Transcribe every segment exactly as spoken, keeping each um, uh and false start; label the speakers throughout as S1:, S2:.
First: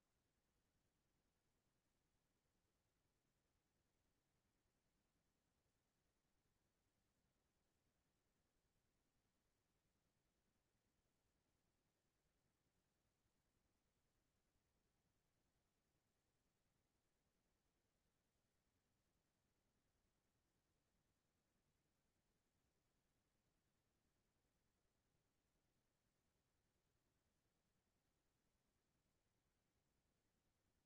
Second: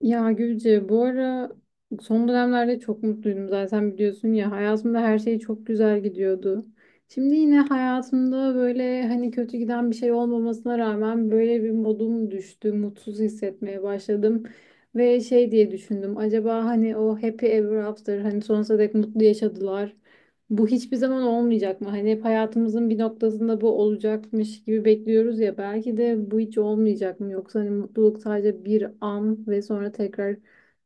S1: Ya Gülce, bu ara son dönemlerde çok mutluydum, zaten biliyorsun ya, hayatımda her şey çok güzel gidiyordu. Şimdi yine hayatımda böyle hani kötü giden bir şey olmamasına rağmen böyle bir modum düştü, mutsuz hissetmeye başladım. Ve şey diye düşündüm, acaba hani o happy ever after, hani sonsuza dek mutlu yaşadılar. Bu hiçbir zaman olmayacak mı? Hani hep hayatımızın bir noktasında bu olacakmış gibi bekliyoruz ya. Belki de bu hiç olmayacak mı? Yoksa hani mutluluk sadece bir an ve sonra tekrar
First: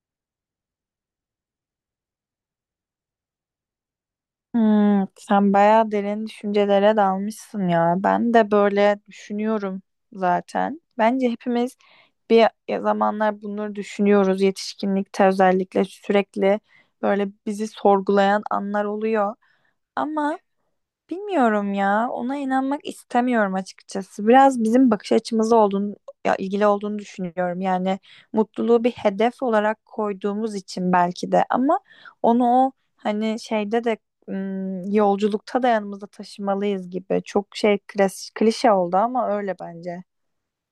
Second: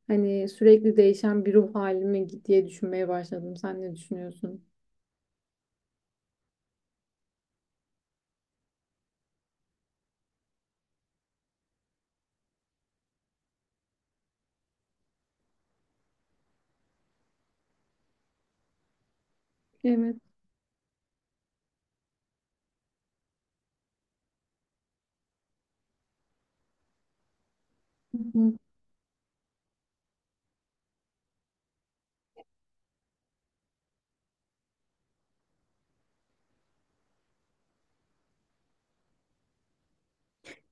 S1: hani sürekli değişen bir ruh halime mi diye düşünmeye başladım. Sen ne düşünüyorsun?
S2: Hmm, sen bayağı derin düşüncelere dalmışsın ya. Ben de böyle düşünüyorum zaten. Bence hepimiz bir zamanlar bunları düşünüyoruz. Yetişkinlikte özellikle sürekli böyle bizi sorgulayan anlar oluyor.
S1: Evet.
S2: Ama bilmiyorum ya. Ona inanmak istemiyorum açıkçası. Biraz bizim bakış açımızla olduğunu, ya ilgili olduğunu düşünüyorum. Yani
S1: Hı hı.
S2: mutluluğu bir hedef olarak koyduğumuz için belki de, ama onu o hani şeyde de ım, yolculukta da yanımızda taşımalıyız gibi. Çok şey klas- klişe oldu ama öyle bence.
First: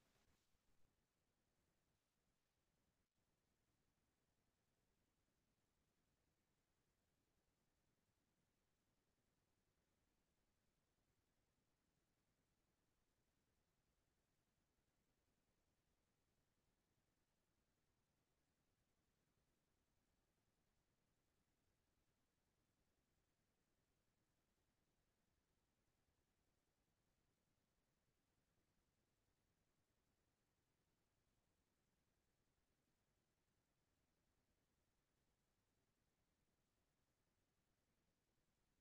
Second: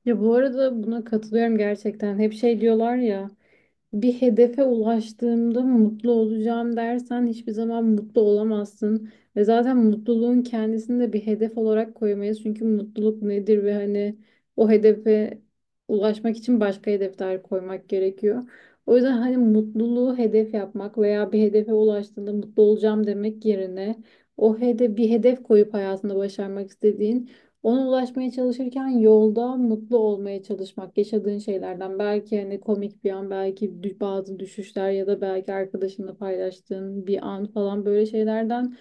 S1: Ya bu arada buna katılıyorum gerçekten. Hep şey diyorlar ya. Bir hedefe ulaştığımda mutlu olacağım dersen hiçbir zaman mutlu olamazsın. Ve zaten mutluluğun kendisini de bir hedef olarak koyamayız. Çünkü mutluluk nedir ve hani o hedefe ulaşmak için başka hedefler koymak gerekiyor. O yüzden hani mutluluğu hedef yapmak veya bir hedefe ulaştığında mutlu olacağım demek yerine o hede bir hedef koyup hayatında başarmak istediğin, ona ulaşmaya çalışırken yolda mutlu olmaya çalışmak, yaşadığın şeylerden, belki hani komik bir an, belki dü- bazı düşüşler ya da belki arkadaşınla paylaştığın bir an falan, böyle şeylerden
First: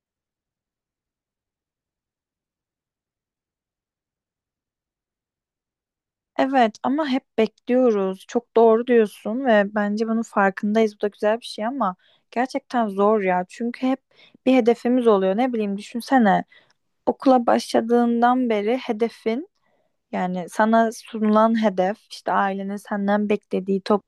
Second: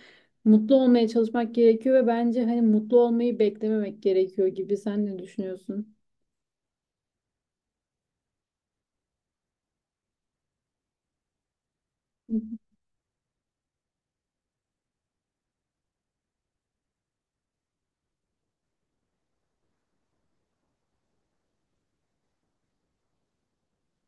S1: mutlu olmaya çalışmak gerekiyor ve bence hani mutlu olmayı beklememek gerekiyor gibi. Sen ne düşünüyorsun?
S2: Evet ama hep bekliyoruz. Çok doğru diyorsun ve bence bunun farkındayız. Bu da güzel bir şey ama
S1: Hı hı.
S2: gerçekten zor ya. Çünkü hep bir hedefimiz oluyor. Ne bileyim, düşünsene. Okula başladığından beri hedefin, yani sana sunulan hedef, işte ailenin senden beklediği top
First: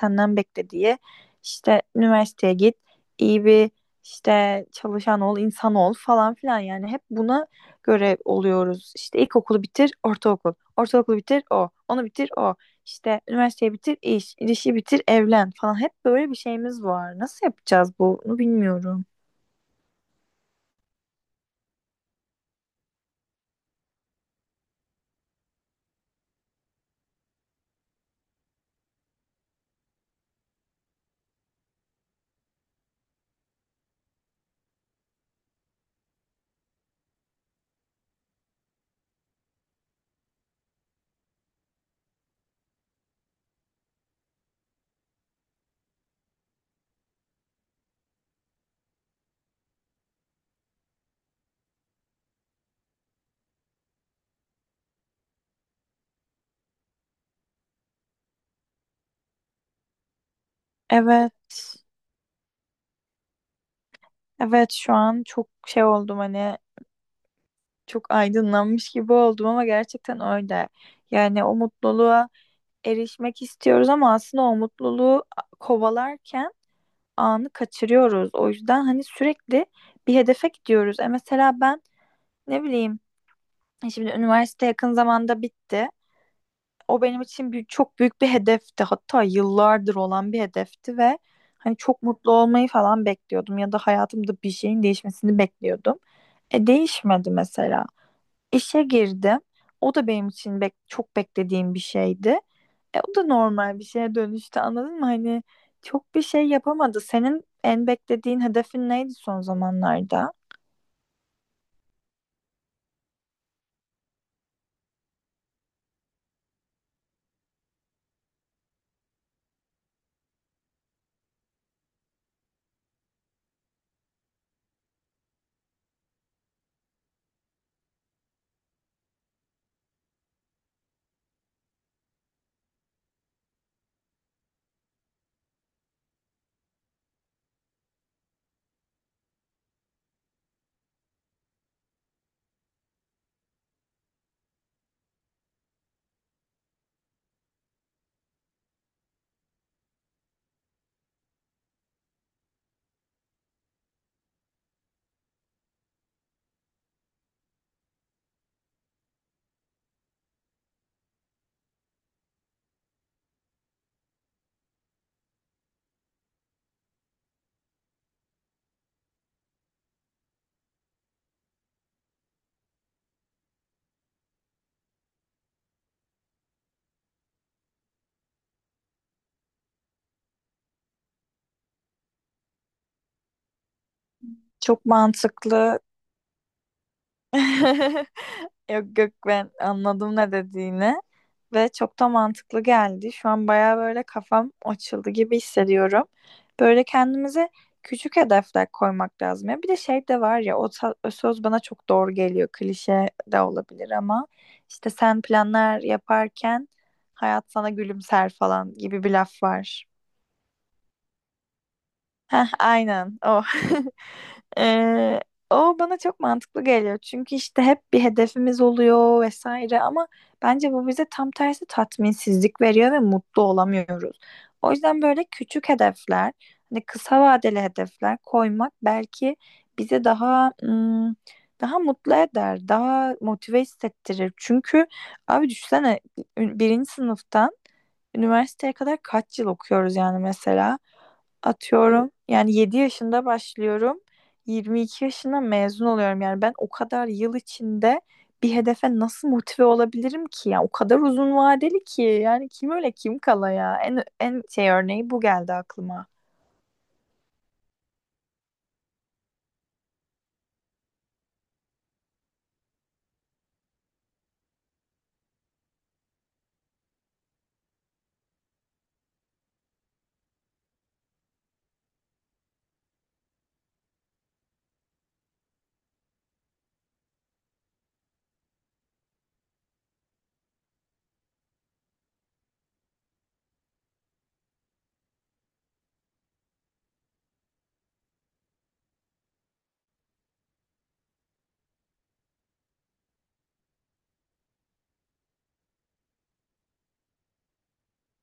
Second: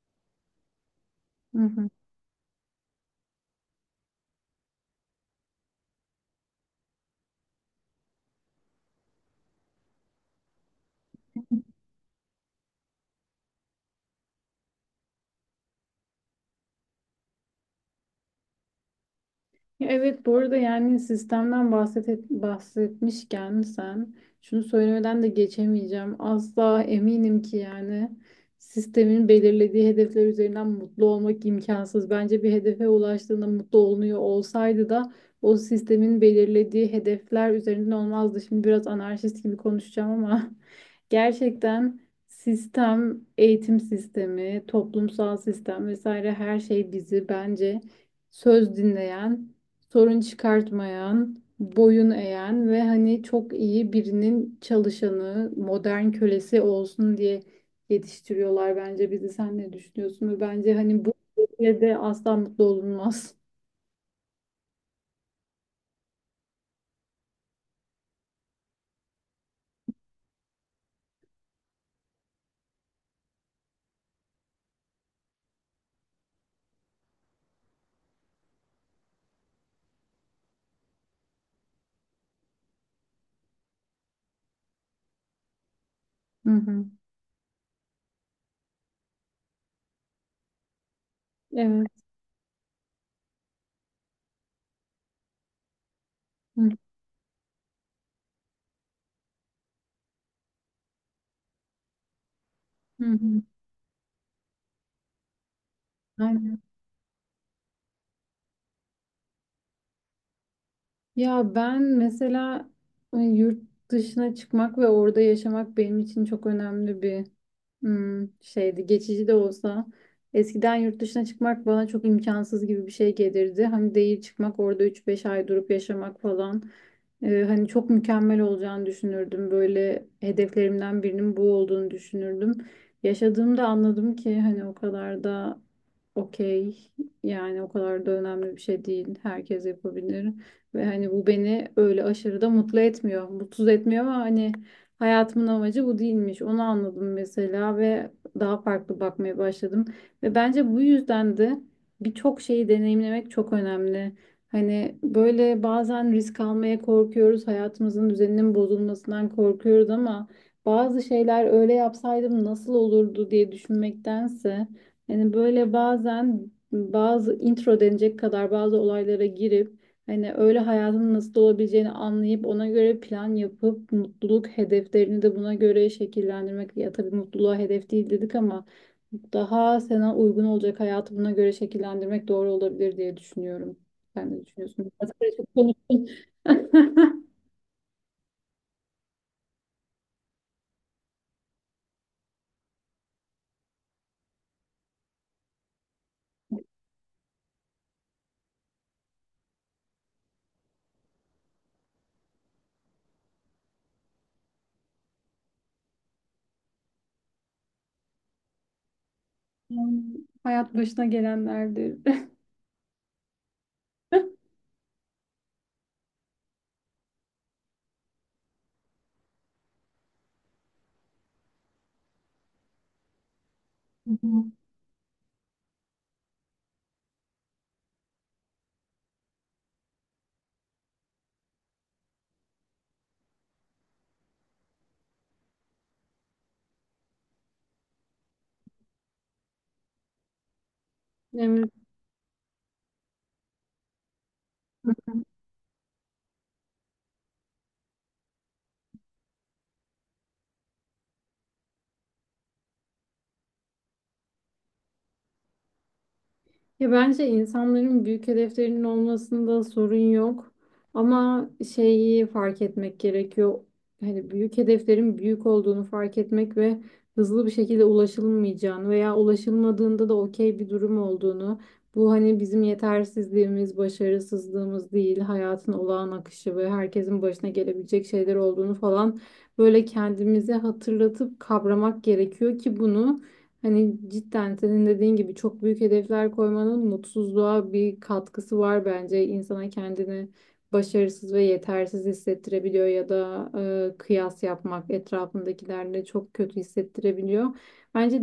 S2: senden beklediği, işte
S1: Hı
S2: üniversiteye git, iyi bir işte çalışan ol, insan ol falan filan. Yani hep buna göre oluyoruz: işte ilkokulu bitir, ortaokul, ortaokulu bitir,
S1: hı.
S2: o onu bitir, o işte üniversiteyi bitir, iş işi bitir, evlen falan. Hep böyle bir şeyimiz var, nasıl yapacağız bunu bilmiyorum.
S1: Ya evet, bu arada, yani sistemden bahset bahsetmişken sen, şunu söylemeden de geçemeyeceğim. Asla, eminim ki yani sistemin belirlediği hedefler üzerinden mutlu olmak imkansız. Bence bir hedefe ulaştığında mutlu olunuyor olsaydı da o sistemin belirlediği hedefler üzerinden olmazdı. Şimdi biraz anarşist gibi konuşacağım ama gerçekten sistem, eğitim sistemi, toplumsal sistem vesaire, her şey bizi bence söz dinleyen, sorun çıkartmayan, boyun eğen ve hani çok iyi birinin çalışanı, modern kölesi olsun diye yetiştiriyorlar bence bizi. Sen ne düşünüyorsun? Ve bence hani bu
S2: Evet.
S1: de asla mutlu olunmaz.
S2: Evet, şu an çok şey oldum, hani çok aydınlanmış gibi oldum ama gerçekten öyle. Yani o mutluluğa erişmek istiyoruz ama aslında o mutluluğu kovalarken anı kaçırıyoruz. O yüzden hani sürekli bir hedefe gidiyoruz. E mesela ben, ne bileyim, e şimdi üniversite yakın zamanda bitti.
S1: Hı hı.
S2: O benim için bir, çok büyük bir hedefti. Hatta yıllardır olan bir hedefti ve hani
S1: Evet.
S2: çok mutlu olmayı falan bekliyordum ya da hayatımda bir şeyin değişmesini bekliyordum.
S1: Hı
S2: E, değişmedi mesela. İşe girdim. O da benim için bek çok beklediğim bir şeydi. E,
S1: hı.
S2: o da
S1: Hı.
S2: normal bir şeye dönüştü, anladın mı? Hani çok bir şey
S1: Aynen.
S2: yapamadı. Senin en beklediğin hedefin neydi son zamanlarda?
S1: Ya ben mesela e, yurt dışına çıkmak ve orada yaşamak benim için çok önemli bir hmm, şeydi. Geçici de olsa. Eskiden yurt dışına çıkmak bana çok imkansız gibi bir şey gelirdi. Hani değil çıkmak, orada üç beş ay durup yaşamak falan. E, hani çok mükemmel olacağını düşünürdüm. Böyle hedeflerimden birinin bu olduğunu düşünürdüm. Yaşadığımda anladım ki hani o kadar da okey, yani o kadar da önemli bir şey değil. Herkes yapabilir. Ve hani bu beni öyle aşırı da mutlu etmiyor. Mutsuz etmiyor ama hani hayatımın amacı bu değilmiş. Onu anladım mesela ve daha farklı bakmaya başladım. Ve bence bu yüzden de birçok şeyi deneyimlemek çok önemli. Hani böyle bazen risk almaya korkuyoruz. Hayatımızın düzeninin bozulmasından korkuyoruz ama bazı şeyler, öyle yapsaydım nasıl olurdu diye düşünmektense, hani böyle bazen bazı intro denecek kadar bazı olaylara girip, hani öyle hayatın nasıl olabileceğini anlayıp, ona göre plan yapıp, mutluluk hedeflerini de buna göre şekillendirmek. Ya tabii mutluluğa hedef değil dedik ama daha sana uygun olacak hayatı buna göre şekillendirmek doğru olabilir diye düşünüyorum. Sen de
S2: Çok
S1: düşünüyorsun. Biraz karışık
S2: mantıklı.
S1: konuştum.
S2: Yok yok, ben anladım ne dediğini ve çok da mantıklı geldi. Şu an baya böyle kafam açıldı gibi hissediyorum. Böyle kendimize küçük hedefler koymak lazım. Ya bir de şey de var ya, o, ta- o söz bana çok doğru geliyor. Klişe de olabilir ama işte sen planlar yaparken hayat sana gülümser falan gibi bir laf var.
S1: Yani, hayat başına gelenlerdir.
S2: Heh, aynen o. Ee, o bana çok mantıklı geliyor. Çünkü işte hep bir hedefimiz oluyor vesaire ama bence bu bize tam tersi tatminsizlik veriyor ve mutlu
S1: Hı
S2: olamıyoruz.
S1: hı.
S2: O yüzden böyle küçük hedefler, hani kısa vadeli hedefler koymak belki bize daha ım, daha mutlu eder, daha motive hissettirir. Çünkü abi düşünsene, birinci sınıftan üniversiteye kadar kaç yıl okuyoruz yani mesela.
S1: Evet.
S2: Atıyorum, yani yedi yaşında başlıyorum. yirmi iki yaşında mezun oluyorum. Yani ben o kadar yıl içinde bir hedefe nasıl motive olabilirim ki? Yani o kadar uzun vadeli ki. Yani kim öyle kim kala ya. En, en şey örneği bu geldi aklıma.
S1: Ya bence insanların büyük hedeflerinin olmasında sorun yok. Ama şeyi fark etmek gerekiyor. Hani büyük hedeflerin büyük olduğunu fark etmek ve hızlı bir şekilde ulaşılmayacağını veya ulaşılmadığında da okey bir durum olduğunu. Bu hani bizim yetersizliğimiz, başarısızlığımız değil, hayatın olağan akışı ve herkesin başına gelebilecek şeyler olduğunu falan böyle kendimize hatırlatıp kavramak gerekiyor ki bunu. Hani cidden senin dediğin gibi çok büyük hedefler koymanın mutsuzluğa bir katkısı var bence. İnsana kendini başarısız ve yetersiz hissettirebiliyor ya da e, kıyas yapmak, etrafındakilerle, çok kötü hissettirebiliyor. Bence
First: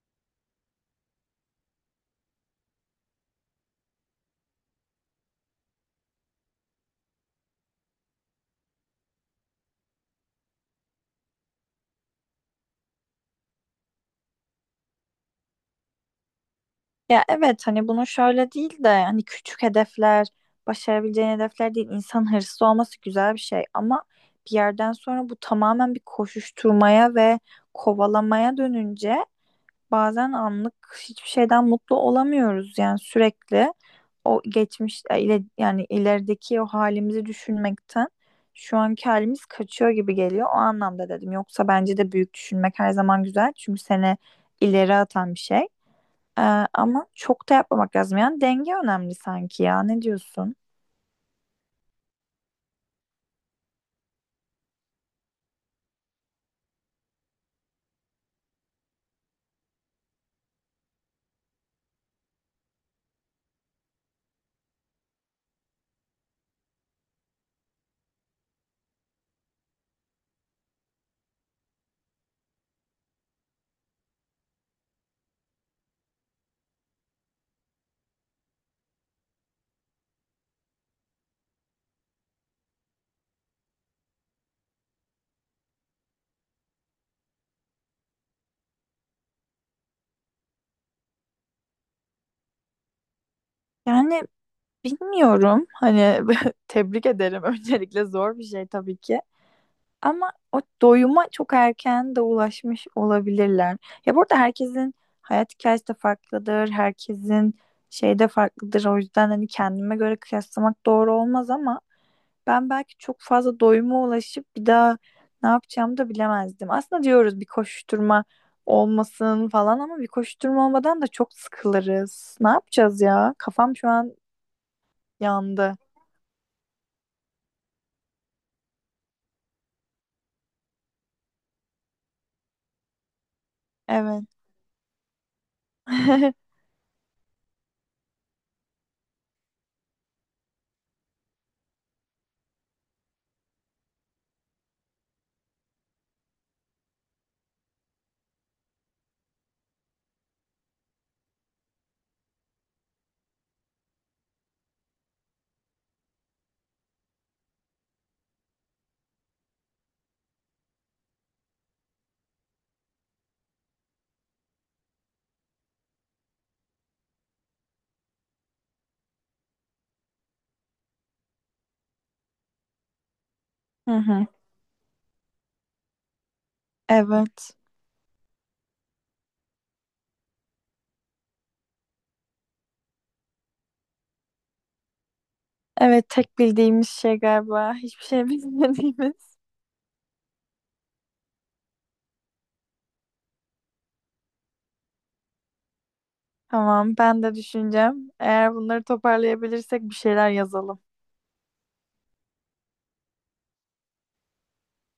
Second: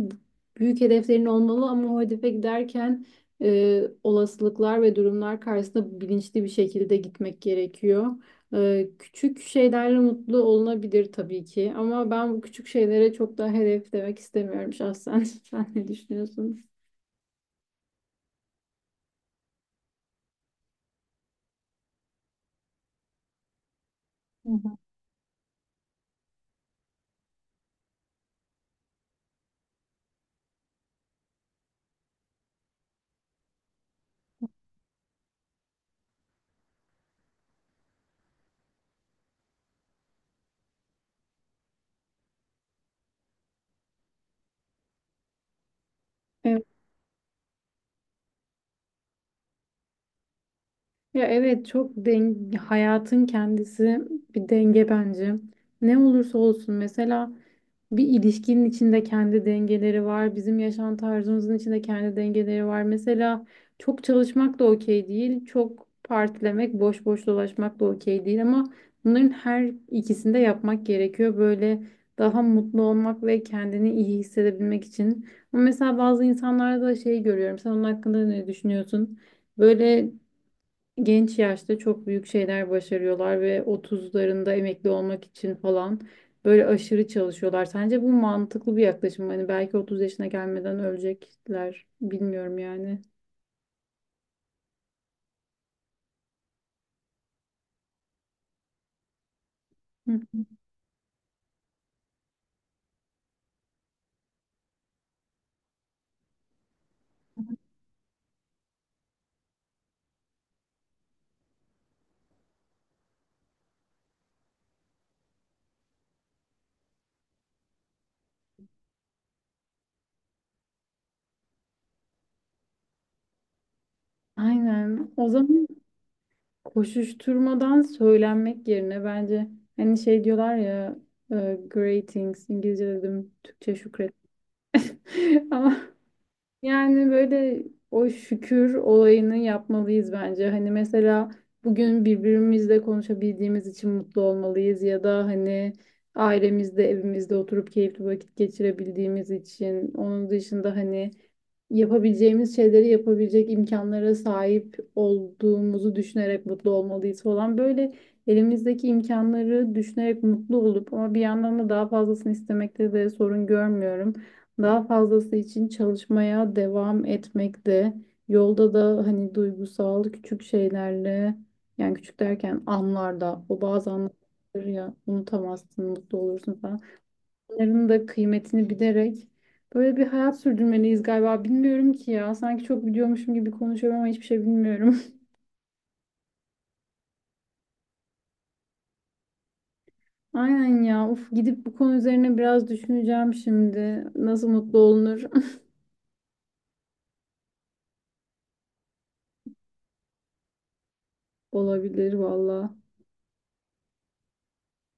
S1: büyük hedeflerin olmalı ama o hedefe giderken e, olasılıklar ve durumlar karşısında bilinçli bir şekilde gitmek gerekiyor. Ee, küçük şeylerle mutlu olunabilir tabii ki ama ben bu küçük şeylere çok da hedef demek istemiyorum şahsen. Sen ne düşünüyorsun?
S2: Ya evet, hani bunu şöyle değil de, hani küçük hedefler, başarabileceğin hedefler değil. İnsan hırslı olması güzel bir şey ama
S1: Hı
S2: bir
S1: hı.
S2: yerden sonra bu tamamen bir koşuşturmaya ve kovalamaya dönünce, bazen anlık hiçbir şeyden mutlu olamıyoruz. Yani sürekli o geçmiş e, ile, yani ilerideki o halimizi düşünmekten şu anki halimiz kaçıyor gibi geliyor, o anlamda dedim. Yoksa bence de büyük düşünmek her zaman güzel, çünkü seni ileri atan bir şey.
S1: Evet.
S2: Ee, ama çok da yapmamak lazım. Yani denge önemli sanki ya, ne diyorsun?
S1: Ya evet, çok den hayatın kendisi bir denge bence. Ne olursa olsun, mesela bir ilişkinin içinde kendi dengeleri var. Bizim yaşam tarzımızın içinde kendi dengeleri var. Mesela çok çalışmak da okey değil. Çok partilemek, boş boş dolaşmak da okey değil. Ama bunların her ikisini de yapmak gerekiyor. Böyle daha mutlu olmak ve kendini iyi hissedebilmek için. Ama mesela bazı insanlarda da şey görüyorum. Sen onun hakkında ne düşünüyorsun? Böyle genç yaşta çok büyük şeyler başarıyorlar ve otuzlarında emekli olmak için falan böyle aşırı çalışıyorlar. Sence bu mantıklı bir yaklaşım mı? Hani belki otuz yaşına gelmeden ölecekler. Bilmiyorum yani.
S2: Yani bilmiyorum hani, tebrik ederim öncelikle, zor bir şey tabii ki.
S1: Hı
S2: Ama
S1: hı.
S2: o doyuma çok erken de ulaşmış olabilirler. Ya burada herkesin hayat hikayesi de farklıdır. Herkesin şey de farklıdır. O yüzden hani kendime göre kıyaslamak doğru olmaz ama ben belki çok fazla doyuma ulaşıp bir daha ne yapacağımı da bilemezdim. Aslında diyoruz bir koşuşturma olmasın falan, ama bir koşuşturma olmadan da çok sıkılırız. Ne yapacağız ya? Kafam şu an
S1: Aynen. O zaman,
S2: yandı.
S1: koşuşturmadan söylenmek yerine, bence hani şey diyorlar ya, e, greetings. İngilizce dedim, Türkçe şükret.
S2: Evet.
S1: Ama, yani böyle o şükür olayını yapmalıyız bence. Hani mesela bugün birbirimizle konuşabildiğimiz için mutlu olmalıyız ya da hani ailemizde, evimizde oturup keyifli vakit geçirebildiğimiz için. Onun dışında hani yapabileceğimiz şeyleri yapabilecek imkanlara sahip olduğumuzu düşünerek mutlu olmalıyız falan. Böyle elimizdeki imkanları düşünerek mutlu olup ama bir yandan da daha fazlasını istemekte de sorun görmüyorum. Daha fazlası için çalışmaya devam etmekte. Yolda da hani duygusal küçük şeylerle, yani küçük derken anlarda, o bazı
S2: Hı
S1: anlar
S2: hı.
S1: ya, unutamazsın, mutlu olursun falan.
S2: Evet.
S1: Onların da kıymetini bilerek böyle bir hayat sürdürmeliyiz galiba. Bilmiyorum ki ya. Sanki çok biliyormuşum gibi konuşuyorum ama hiçbir şey bilmiyorum.
S2: Evet, tek bildiğimiz şey galiba. Hiçbir şey bilmediğimiz.
S1: Aynen ya. Uf, gidip bu konu üzerine biraz düşüneceğim şimdi. Nasıl mutlu olunur?
S2: Tamam, ben de düşüneceğim. Eğer bunları toparlayabilirsek bir şeyler yazalım.
S1: Olabilir valla.